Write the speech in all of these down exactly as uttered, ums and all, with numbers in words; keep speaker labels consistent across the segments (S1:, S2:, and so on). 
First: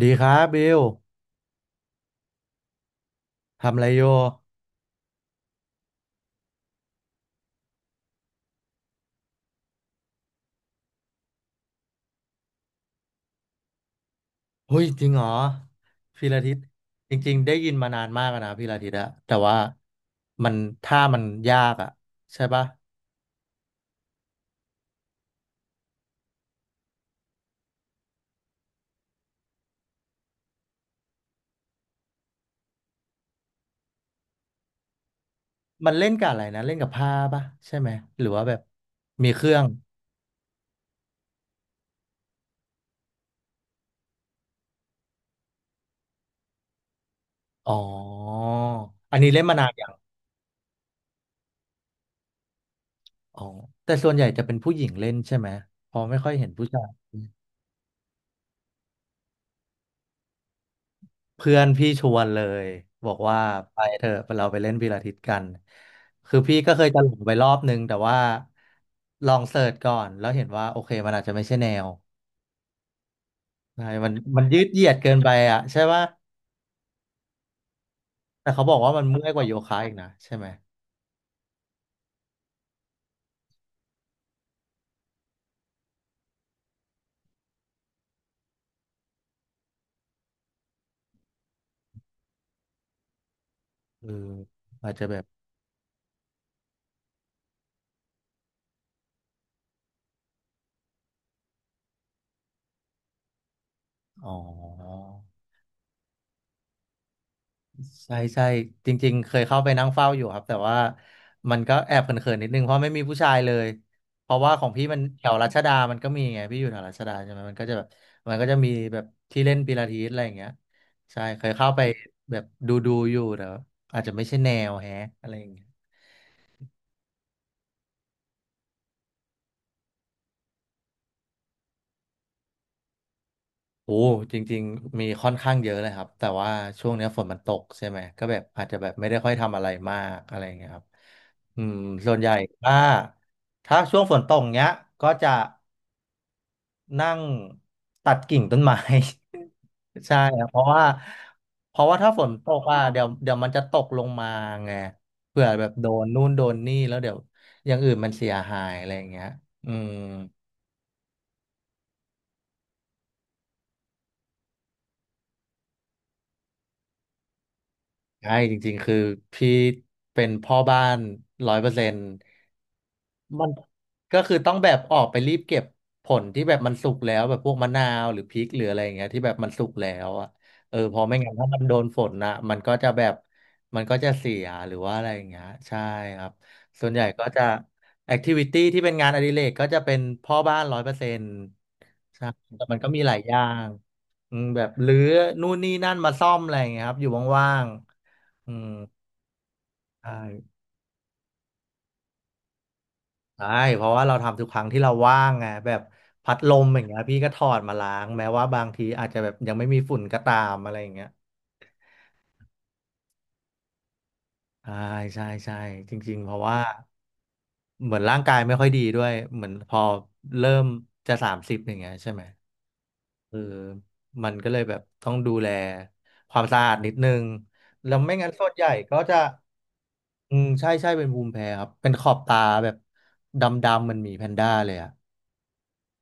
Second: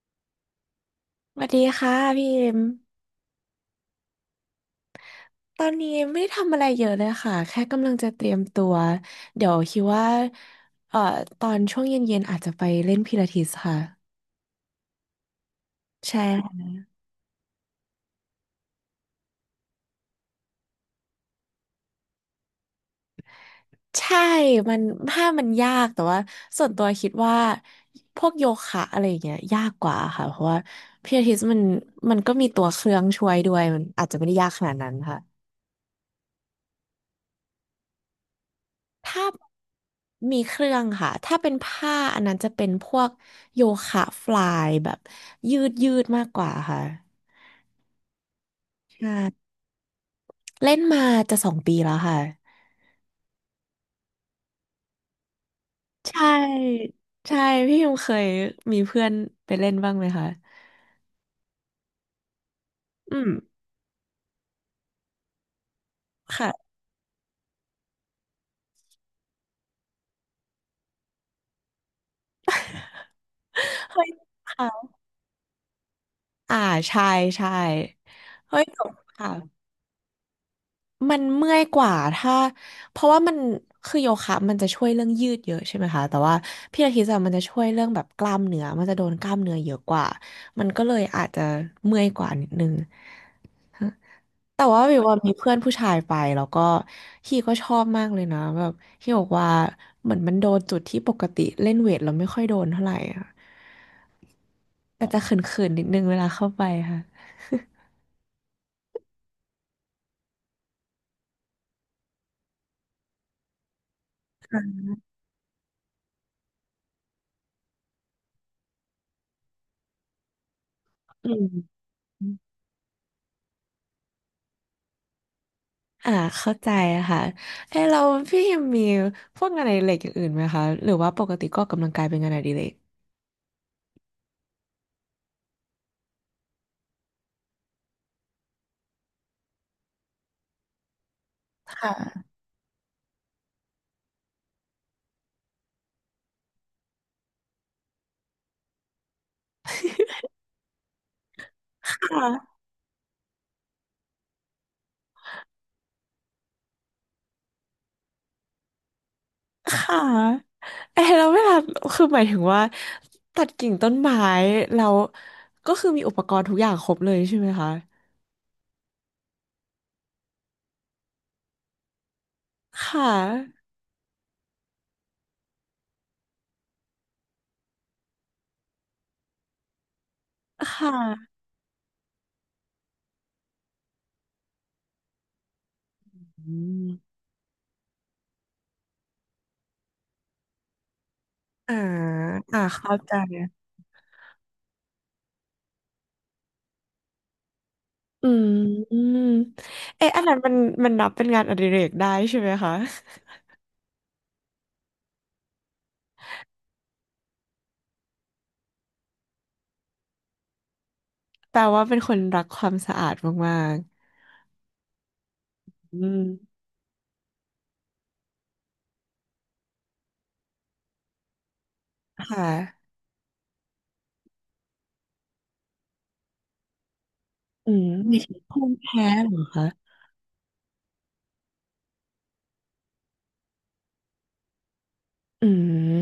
S1: ดีครับบิว
S2: สวัสดีค่ะพี่เอ็ม
S1: ทำอะไรโย
S2: ตอนนี้ไม่ได้ทำอะไรเยอะเลยค่ะแค่กำลังจะเตรียมตัวเดี๋ยวคิดว่าเอ่อตอนช่วงเย็นๆอาจจะไปเล่นพิลาทิสค่ะ
S1: เฮ้ยจริงเหรอ
S2: ใช่
S1: พีระทิตจริงๆได้ยินมานานมากอะนะพีระทิตอะแต่ว่ามันท่ามันยากอะใช่ปะ
S2: ใช่มันถ้ามันยากแต่ว่าส่วนตัวคิดว่าพวกโยคะอะไรอย่างเงี้ยยากกว่าค่ะเพราะว่าพิลาทิสมันมันก็มีตัวเครื่องช่วยด้วยมันอาจจะไม่ได้ยากขนาดนั้นค่ะ
S1: มันเล่นกับอะไรนะเล่นกับผ้าปะใช่ไหมหรือว่าแบบ
S2: ถ้า
S1: มีเครื่อง
S2: มีเครื่องค่ะ ถ้าเป็นผ้าอันนั้นจะเป็นพวกโยคะฟลายแบบยืดยืดมากกว่าค่ะ
S1: อ๋อ
S2: ใช
S1: อันนี้เล่น
S2: ่
S1: มานานอย่าง
S2: เล่นมาจะสองปีแล้วค่ะ
S1: อ๋อแต่ส่วนใหญ่จะเป็นผู้หญิงเล่นใช่ไหมเพอ
S2: ใช
S1: ไม่ค่อยเห็นผู้ชา
S2: ่
S1: ย
S2: ใช่พี่ยงเคยมีเพื่อนไปเล่นบ้างไหมคะ
S1: เพื่อนพี่ชวนเลยบอ
S2: อื
S1: ก
S2: ม
S1: ว่าไปเถอะเราไปเล่นพีลาทิสกันคือพี่
S2: ค่ะ
S1: ก็เคยจะหลงไปรอบนึงแต่ว่าลองเสิร์ชก่อนแล้วเห็นว่าโอเคมันอาจจะไม่ใช่แนวใช่
S2: เฮ้
S1: มั
S2: ย
S1: นมันยืดเหยี
S2: ค่ะ
S1: ยดเกินไปอ่ะใช่ป่ะ
S2: อ่าใช่ ใช่
S1: แต่
S2: เฮ้ย
S1: เขาบอ
S2: จ
S1: ก
S2: บ
S1: ว่ามันเมื่อยกว่าโย
S2: ค่ะ
S1: คะอีกนะใช่ไหม
S2: มันเมื่อยกว่าถ้าเพราะว่ามันคือโยคะมันจะช่วยเรื่องยืดเยอะใช่ไหมคะแต่ว่าพิลาทิสอะมันจะช่วยเรื่องแบบกล้ามเนื้อมันจะโดนกล้ามเนื้อเยอะกว่ามันก็เลยอาจจะเมื่อยกว่านิดนึง
S1: เออ
S2: แต่ว่า
S1: อาจ
S2: วิว
S1: จะ
S2: ว่า
S1: แบบ
S2: มีเพื่อนผู้ชายไปแล้วก็ฮีก็ชอบมากเลยนะแบบฮีบอกว่าเหมือนมันโดนจุดที่ปกติเล่นเวทเราไม่ค่อยโดนเท่าไหร่อะ
S1: อ๋อ
S2: แต่จะเขินๆนิดนึงเวลาเข้าไปค่ะ
S1: ใช่ใช่จริงๆเคยเข้าไปนั่งเฝ้าอยู่ครับแต่ว่ามันก็แอบเขินๆนิดนึงเพราะไม่มีผู้ชายเลยเพราะว่าของพี่มันแถวรัชดามันก็มีไงพี่อยู่แถวรัชดาใช่ไหมมันก็จะแบบมันก็จะมีแบบที่เล่นปิลาทิสอะไรอย่างเงี้ยใช่
S2: อื
S1: เค
S2: ม
S1: ยเข้าไปแบบดูดูอยู่แต่ว่าอาจจะไม่ใช่แนวแฮะอะไรอย่างเงี้ย
S2: อ่าเข้าใจค่ะเอ้ยเราพี่ยังมีพวกงานอดิเรกอย่างอื่นไหมคะหรือว่าปกติก็ออกกำลังกายเป็นงานอดิเรก
S1: โอ้จริงๆมีค่อนข้างเยอะเลยครับแต่ว่าช่วงเนี้ยฝนมันตกใช่ไหมก็แบบอาจจะแบบไม่ได้ค่อยทำอะไรมากอะไรอย่างเงี้ยครับอืม
S2: ค
S1: ส่วน
S2: ่ะ
S1: ใหญ่ถ้าถ้าช่วงฝนตกเนี้ยก็จะ นั่งตัดกิ่งต้นไม้ ใช่ครับเพราะว่าเพราะว่าถ้าฝนต
S2: ค่ะ
S1: กอ่ะเดี๋ยวเดี๋ยวมันจะตกลงมาไงเผื่อแบบโดนนู่นโดนนี่แล้วเดี๋ยวอย่างอื่นมันเสียหายอะไรอย่างเงี้ยอื
S2: ค
S1: ม
S2: ่ะเออแล้วเวลาคือหมายถึงว่าตัดกิ่งต้นไม้เราก็คือมีอุปกรณ์ทุกอย่างครบเลยใช่ไหมคะ
S1: ใช่จริงๆคือพี่เป็นพ่อบ้านร้อยเปอร์เซ็นต์
S2: ค่
S1: มัน
S2: ะ
S1: ก็คือต้องแบบออกไปรีบเก็บผลที่แบบมันสุกแล้วแบบพวกมะนาวหรือพริกหรืออะไรอย่างเงี้ยที่แบบมันสุกแล้วอ่ะเอ
S2: ค
S1: อเพอไม่งั้น
S2: ่ะ
S1: ถ้ามันโดนฝนนะมันก็จะแบบมันก็จะเสียหรือว่าอะไรอย่างเงี้ยใช่ครับ
S2: อื
S1: ส่วนใหญ่
S2: ม
S1: ก็จะแอคทิวิตี้ที่เป็นงานอดิเรกก็จะเป็นพ่อบ้านร้อยเปอร์เซ็นต์
S2: อ่า
S1: ใช่
S2: อ่า
S1: แต่มันก็
S2: เข้า
S1: มีห
S2: ใจ
S1: ลายอย่างอืมแบบรื้อนู่นนี่นั่นมาซ่อมอะไรอย่างเงี้ยครับอยู่ว่าง
S2: อื
S1: ๆ
S2: ม
S1: อืม
S2: อืมเอ๊ะ
S1: ใช่
S2: อันนั้นมันมันนับเป็นงานอดิเรกได้ใช่ไหมคะ
S1: ใช่เพราะว่าเราทำทุกครั้งที่เราว่างไงแบบพัดลมอย่างเงี้ยพี่ก็ถอดมาล้างแม้ว่าบางทีอาจจะแบบยังไม่มีฝุ่นก็ตามอะไรอย่างเงี้ย
S2: แปลว่าเป็นคนรักความสะอาดมาก
S1: ใช่ใช่ใช่จ
S2: อื
S1: ริงๆ
S2: ม
S1: เพราะว่าเหมือนร่างกายไม่ค่อยดีด้วยเหมือนพอเริ่มจะสามสิบอย่างเงี้ยใช่ไหม
S2: ค่ะ
S1: เออมันก็เลยแบบต้องดูแลความสะอาดนิดนึง
S2: อืม
S1: แล้วไม่
S2: มี
S1: งั้
S2: ช่
S1: นส่วน
S2: ภู
S1: ใหญ่
S2: มิ
S1: ก็
S2: แพ้
S1: จะ
S2: เหรอคะ
S1: อืมใช่ใช่เป็นภูมิแพ้ครับเป็นขอบตาแบบดำๆมันหมีแพนด้าเลยอ่ะ
S2: อืม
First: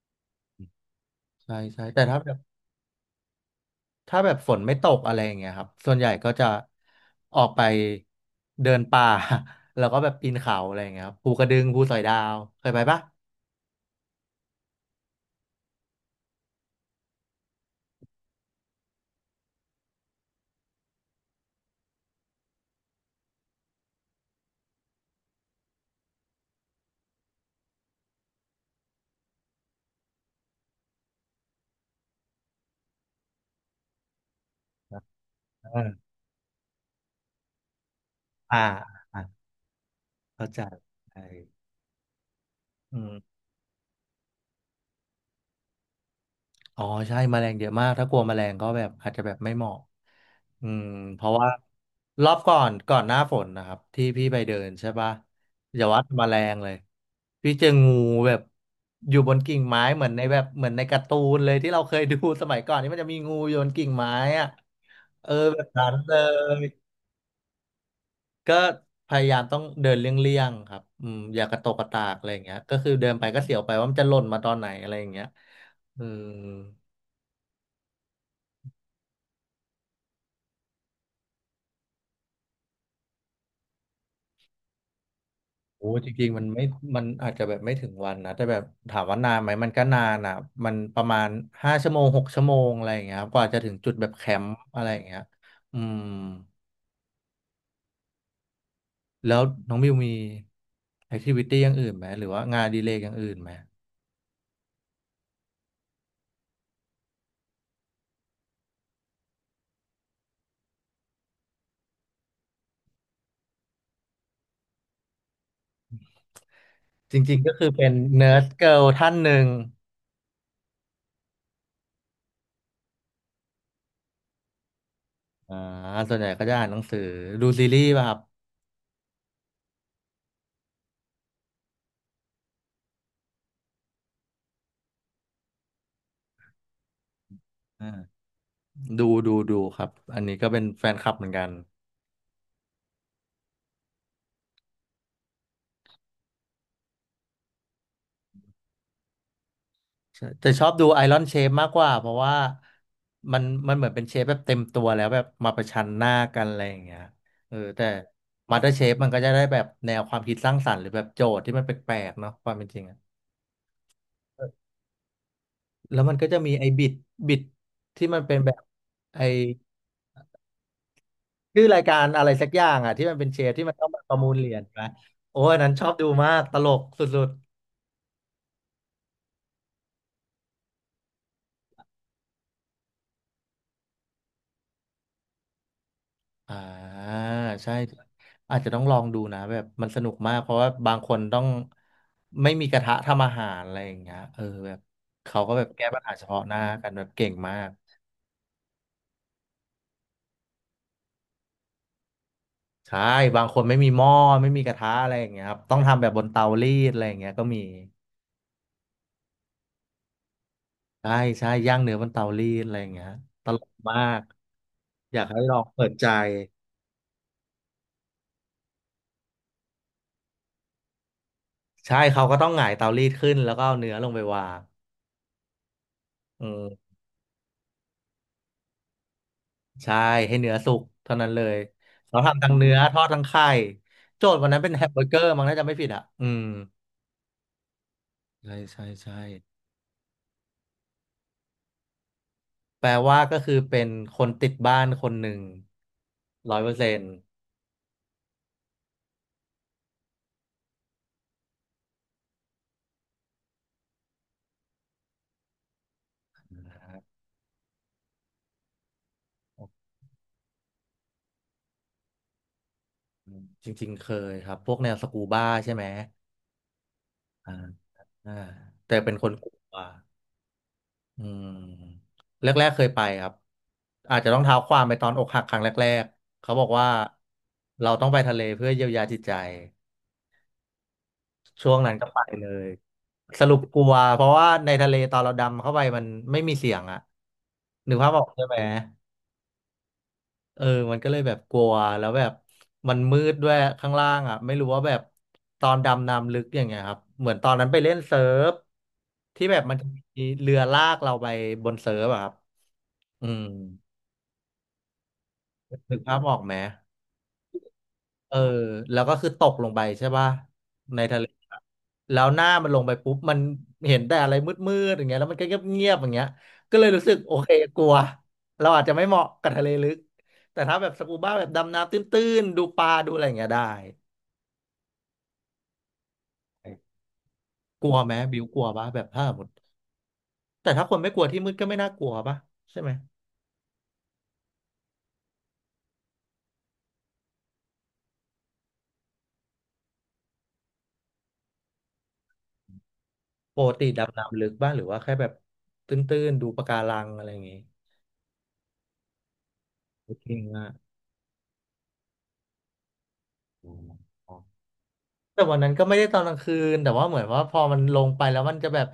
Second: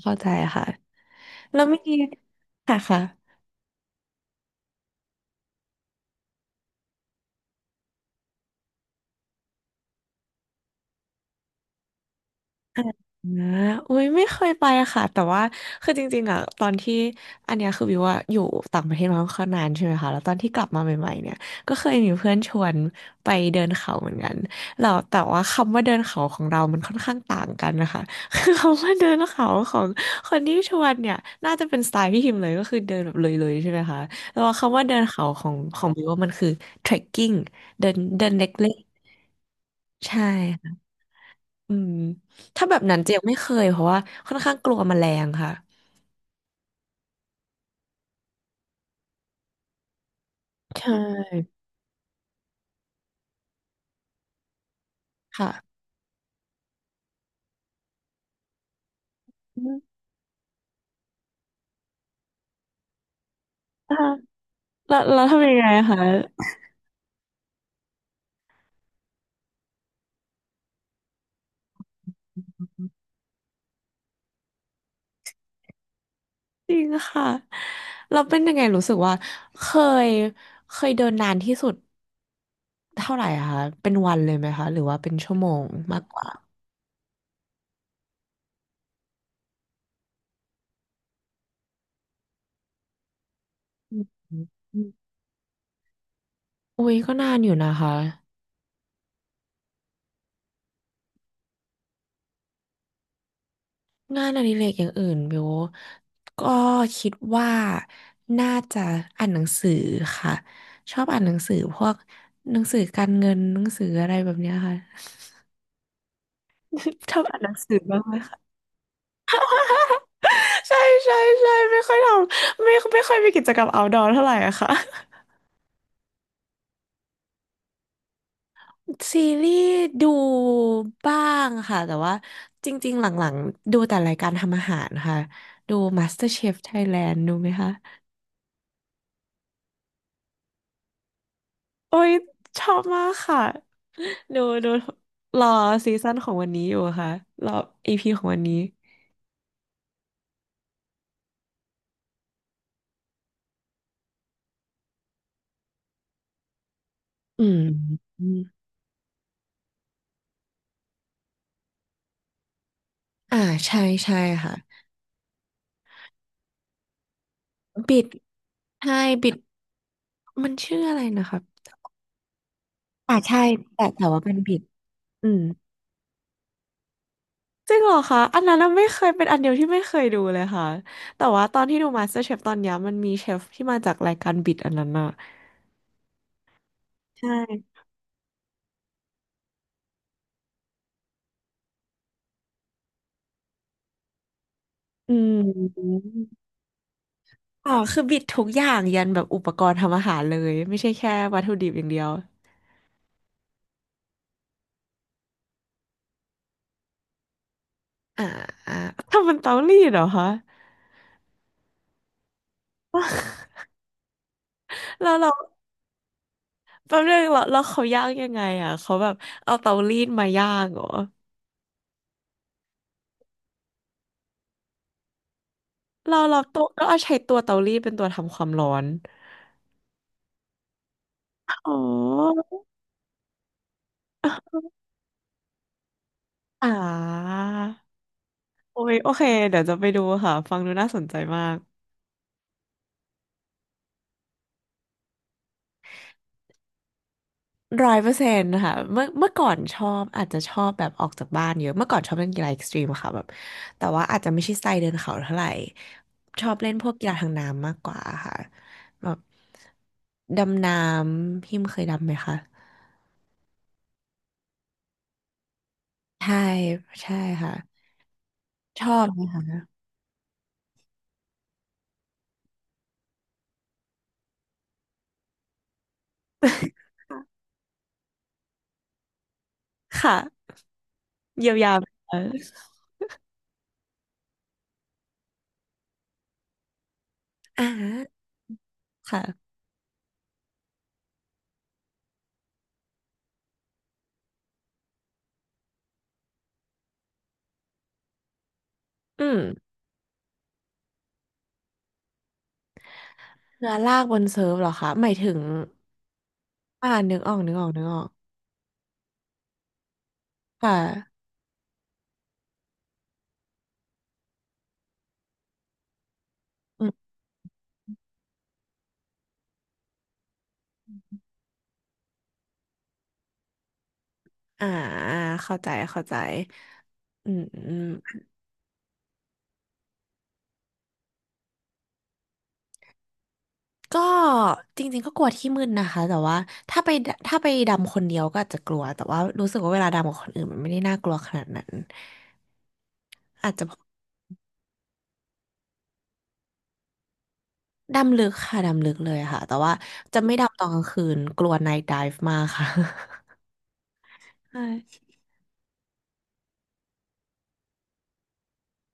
S2: เข้าใจค่ะ
S1: ใช่
S2: แล้วเมื่อ
S1: ใช่
S2: กี้
S1: แต่ถ้าแบบ
S2: ค่ะค่ะ
S1: ถ้าแบบฝนไม่ตกอะไรอย่างเงี้ยครับ ส่วนใหญ่ก็จะออกไปเดินป่า แล้วก็แบบปีนเขาอะไรอย่างเงี้ยครับภูกระดึงภูสอยดาวเคยไปปะ
S2: นะอุ้ยไม่เคยไปอะค่ะแต่ว่าคือจริงๆอ่ะตอนที่อันเนี้ยคือวิวว่าอยู่ต่างประเทศมาค่อนข้างนานใช่ไหมคะแล้วตอนที่กลับมาใหม่ๆเนี่ยก็เคยมีเพื่อนชวนไปเดินเขาเหมือนกันแล้วแต่ว่าคำว่าเดินเขาของเรามันค่อนข้างต่างกันนะคะ คือคำว่าเดินเขาของคนที่ชวนเนี่ยน่าจะเป็นสไตล์พี่ฮิมพ์เลยก็คือเดินแบบเลยๆใช่ไหมคะแต่ว่าคำว่าเดินเขาของขอ
S1: อา
S2: งวิวว่ามันคือ เทรคกิ้ง เดินเดินเล
S1: อ่า
S2: ็ก
S1: อ่า
S2: ๆใช่
S1: เข้าใจใช่
S2: อืมถ้าแบบนั้
S1: อื
S2: นเจียงไม่
S1: ม
S2: เคยเพราะว่าค่อนข้างกลัวแมลงค่ะ
S1: อ๋อใช่แมลงเยอะมากถ้ากลัวแมลงก็แบบอาจจะแบบไม่เหมาะอื
S2: ใช
S1: มเพราะว่า
S2: ่
S1: รอบก่อนก่อนหน้าฝนนะครับที่พี่ไปเดินใช่ปะ
S2: ค่ะ
S1: อย่าว่าแต่แมลงเลยพี่เจองูแบบอยู่บนกิ่
S2: อื
S1: ง
S2: ม
S1: ไม้เหมือนในแบบเหมือนในการ์ตูนเลยที่เราเคยดูสมัยก่อนที่มันจะมีงูอยู่บนกิ่ง
S2: อ่ะ
S1: ไม้อะ
S2: แล้วแล้ว
S1: เออ
S2: ทำยัง
S1: แบ
S2: ไง
S1: บนั้น
S2: คะ
S1: เลยก็พยายามต้องเดินเลี่ยงๆครับอืมอย่ากระตกกระตากอะไรอย่างเงี้ยก็คือเดินไปก็เสียวไปว่ามันจะหล่นมาตอนไหนอะไรอย่างเงี้ยอืม
S2: จริงค่ะเราเป็นยังไงรู้สึกว่าเคยเคยเดินนานที่สุดเท่าไหร่อะคะเป็นวันเลยไหมคะหรือว่าเป็นชั่วโมง
S1: โอ้
S2: มาก
S1: จ
S2: ก
S1: ริ
S2: ว่า
S1: งๆมันไม่มันอาจจะแบบไม่ถึงวันนะแต่แบบถามว่านานไหมมันก็นานอ่ะมันประมาณห้าชั่วโมงหกชั่วโมงอะไรอย่างเงี้ยครับกว่าจะถึงจุ
S2: อ
S1: ดแบบแคมป์
S2: ื
S1: อะไรอย่าง
S2: ม
S1: เงี้ยอืม
S2: อุ้ยก็นานอยู่นะคะ
S1: แล้วน้องบิวมีแอคทิวิตี้อย่างอื่นไหมหรือว่างานอดีเลย์อย่างอื่นไหม
S2: งานอดิเรกอย่างอื่นบิวก็คิดว่าน่าจะอ่านหนังสือค่ะชอบอ่านหนังสือพวกหนังสือการเงินหนังสืออะไรแบบเนี้ยค่ะ ช
S1: จ
S2: อบ
S1: ริ
S2: อ่า
S1: ง
S2: นห
S1: ๆ
S2: นั
S1: ก็
S2: ง
S1: คือ
S2: สือ
S1: เป็น
S2: บ้างไหม
S1: เนิ
S2: คะ
S1: ร์ดเกิร์ลท่านหนึ่ง
S2: ใช่ใช่ใช่ไม่ค่อยทำไม่ไม่ค่อยมีกิจกรรม เอาท์ดอร์ เท่าไหร่อะค่ะ
S1: อ่าส่วนใหญ่ก็จะอ่านหนังสือดูซีรีส์ป่ะครับ
S2: ซีรีส์ดูบ้างค่ะแต่ว่าจริงๆหลังๆดูแต่รายการทำอาหารค่ะดู มาสเตอร์เชฟไทยแลนด์ ดูไหมคะ
S1: อ่าดูดูดูครับอันนี้ก็เป็นแฟนคลับเหมือนกัน
S2: โอ้ยชอบมากค่ะดูดูรอซีซั่นของวันนี้อยู่ค่ะรออีพีของวันนี้
S1: ใช่แต่ชอบดูไอรอนเชฟมากกว่าเพราะว่ามันมันเหมือนเป็นเชฟแบบเต็มตัวแล้วแบบมาประชันหน้ากันอะไรอย่างเงี้ย
S2: อื
S1: เออ
S2: ม
S1: แต่
S2: อม
S1: มาสเตอร์เชฟมันก็จะได้แบบแนวความคิดสร้างสรรค์หรือแบบโจทย์ที่มันแปลกๆเนาะความเป็นจริงอะ
S2: อ่าใช่ใช่ค่ะ
S1: แล้วมันก็จะมีไอ้บิดบิด
S2: บิด
S1: ที่มันเป็นแบบ
S2: ใช่
S1: ไอ้
S2: บิดมันชื่ออะไรนะครับ
S1: ชื่อรายการอะไรสักอย่างอะที่
S2: อ่า
S1: มันเป็น
S2: ใช่
S1: เชฟที่มัน
S2: แต่
S1: ต้องมา
S2: แต่
S1: ประ
S2: ว่า
S1: มู
S2: มั
S1: ล
S2: น
S1: เหรี
S2: บิ
S1: ย
S2: ด
S1: ญนะ
S2: อื
S1: โอ้
S2: ม
S1: ยอันนั้นชอบดูมากตลกสุด
S2: จริงเหรอคะอันนั้นน่ะไม่เคยเป็นอันเดียวที่ไม่เคยดูเลยค่ะแต่ว่าตอนที่ดู MasterChef ตอนเนี้ยมันมีเชฟที่มาจากรายการบิดอันนั้นอะ
S1: อ่า
S2: ใช่
S1: ใช่อาจจะต้องลองดูนะแบบมันสนุกมากเพราะว่าบางคนต้องไม่มีกระทะทำอาหารอะไรอย่างเงี้ยเออแบบ
S2: อื
S1: เขาก็แบบแก้ปัญหาเฉพาะ
S2: ม
S1: หน้ากันแบบเก่งมา
S2: อ๋
S1: ก
S2: อคือบิดทุกอย่างยันแบบอุปกรณ์ทำอาหารเลยไม่ใช่แค่วัตถุดิบอย่างเดียว
S1: ใช่บางคนไม่มีหม้อไม่มีกระทะอะไรอย่างเงี้ยครับต้องทำแบบบนเตารีดอะไรอย่างเงี้ยก็มี
S2: อ่าอ่าทำเป็นเตารีดเหรอคะ
S1: ใช่ใช่ย่างเนื้อบนเตารีดอะไรอย่างเงี้ยตลกมาก
S2: แล้ว
S1: อยาก
S2: เรา
S1: ให้ลองเปิดใจ
S2: แป๊บนึงเราเราเขาย่างยังไงอ่ะเขาแบบเอาเตารีดมาย่างเหรอ
S1: ใช่เขาก็ต้องหงายเตารีดขึ้นแล้วก็เอาเนื้อลงไปวาง
S2: เราเรา
S1: อื
S2: ตัวก็
S1: ม
S2: เอาใช้ตัวเตารีดเป็นตัวทำความร้อน
S1: ใช่ให้เนื้อสุกเท่านั้นเลย
S2: อ๋อ
S1: เราทำทั้งเนื้อทอดทั้งไข่โจทย์วันนั้ นเป็นแฮมเบอร์เกอร์มั้งน่าจะไม่ผิดอ่ะอืม
S2: อ่า
S1: ใช่
S2: โอ้
S1: ใช่
S2: ยโอ
S1: ใช่
S2: เคเดี๋ยวจะไปดูค่ะฟังดูน่าสนใจมาก
S1: แปลว่าก็คือเป็นคนติดบ้านคนหนึ่งร้อยเปอร์เซ็นต์
S2: ร้อยเปอร์เซ็นต์ค่ะเมื่อเมื่อก่อนชอบอาจจะชอบแบบออกจากบ้านเยอะเมื่อก่อนชอบเล่นกีฬาเอ็กซ์ตรีมค่ะแบบแต่ว่าอาจจะไม่ใช่สไตล์เดินเขาเท่าไหร่ชอบเล่นพวกกีฬาทางน้ำมากกว่าค่ะแบบดำน้ำพิมเคยดำไหมคะ
S1: จริงๆเคยครับพวกแนวสกูบ้าใช่ไหม
S2: ใช่ใช่
S1: อ่า
S2: ค่ะ
S1: อ่า
S2: ช
S1: แต่
S2: อบ
S1: เป็นคนกลัวอืมแรกๆเคยไปครับอาจจะต้องเท้าความไปตอนอกหักครั้งแรกๆเขาบอกว่าเราต้องไปทะเลเพื่อเยียวยาจิตใจ
S2: ค่ะเยียวยา
S1: ช่วงนั้นก็
S2: เออ
S1: ไปเลยสรุปกลัวเพราะว่าในทะเลตอนเราดำเข้าไปมันไม่มีเสียงอะ
S2: อ่
S1: นึกภาพอ
S2: า
S1: อกใช่ไหม
S2: ค่ะ
S1: เออมันก็เลยแบบกลัวแล้วแบบมันมืดด้วยข้างล่างอะไม่รู้ว่าแบบตอนดำน้ำลึกอย่างเงี้ยครับเหมือนตอนนั้นไปเล่นเซิร์ฟ
S2: อืม
S1: ที่แบบมันจะมีเรือลากเราไปบนเซิร์ฟอะครับอืม
S2: เรือลากบนเซิร์ฟเหรอคะหมายถึง
S1: นึกภาพออกไหม
S2: อ่านึกออกนึกออกนึกออก
S1: เออแล้วก็คือตกลงไปใช่ป่ะ
S2: ค
S1: ใน
S2: ่ะ
S1: ทะเลอะแล้วหน้ามันลงไปปุ๊บมันเห็นแต่อะไรมืดๆอย่างเงี้ยแล้วมันก็เงียบๆอย่างเงี้ยก็เลยรู้สึกโอเคกลัวเราอาจจะไม่เหมาะกับทะเลลึกแต่ถ้าแบบสกูบ้าแบบดำน้ำตื้นๆดูปลาดูอะไรอย่างเงี้ยได้
S2: อ่าเข้าใจเข้าใจอืมอืม
S1: กลัวไหมบิวกลัวป่ะแบบถ้าสมมติแต่ถ้าคนไม่กลัวที่มืดก็ไม่น่ากลัวป่ะใช่ไหม
S2: ก็จริงๆก็กลัวที่มืดนะคะแต่ว่าถ้าไปดถ้าไปดำคนเดียวก็อาจจะกลัวแต่ว่ารู้สึกว่าเวลาดำกับคนอื่นมันไม่ได้น่ากลัวขนาดนั้นอาจ
S1: ป
S2: จะ
S1: กติดำน้ำลึกบ้างหรือว่าแค่แบบตื้นๆดูปะการังอะไรอย่างงี้
S2: ดำลึกค่ะดำลึกเลยค่ะแต่ว่าจะ
S1: จ
S2: ไม่
S1: ริง
S2: ดำตอ
S1: อ่ะ
S2: นกลางคืนกลัว ไนท์ไดฟ์ มากค่ะใช่
S1: แต่วันนั้นก็ไม่ได้ตอนกลางคืนแต่ว่าเหมือนว่าพอมันลงไปแล้วมันจะแบบ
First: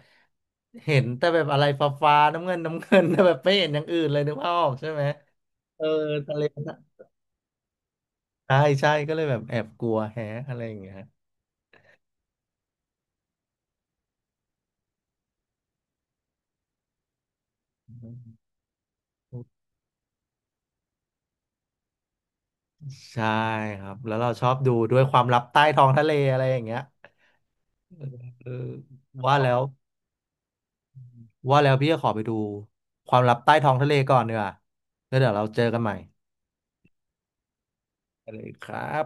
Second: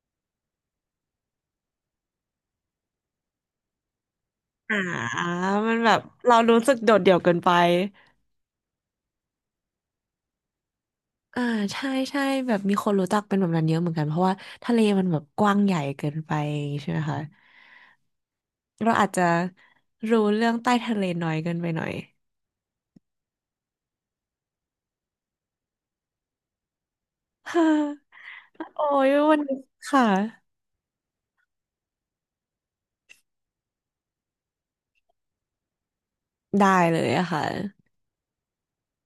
S1: เห็นแต่แบบอะไรฟ้าฟ้าน้ำเงิน น้ำเงินแต่แบบไม่เห็นอย่างอื่นเลยนึกภาพออ
S2: อ่า
S1: กใช่ไหม
S2: มัน
S1: เออ
S2: แบบเรา
S1: ทะเล
S2: รู้สึ
S1: นะ
S2: กโดดเดี่ยวเกินไป
S1: ใช่ใช่ก็เลยแบบแอบกลัวแฮะอะไรอย่างเงี้ย
S2: อ่าใช่ใช่แบบมีคนรู้จักเป็นแบบนั้นเยอะเหมือนกันเพราะว่าทะเลมันแบบกว้างใหญ่เกินไปอย่างงี้ใช่ไหมคะ เราอาจจะรู้เรื่องใต้ทะเลน้อยเกินไปหน่อย
S1: ใช่ครับแล้วเราชอบดูด้วยความลับใต้ท้องทะเลอะไรอย่างเงี้ย
S2: ฮ่า
S1: เออ
S2: โอ้ย
S1: ว่า
S2: วัน
S1: แล้
S2: นี้
S1: ว
S2: ค่ะ
S1: ว่าแล้วพี่จะขอไปดูความลับใต้ท้องทะเลก่อนเนีกว่ยแล้วเดี๋ยวเราเจอกันใหม่
S2: ได้เลยอะค่ะ
S1: ไปเลยครับ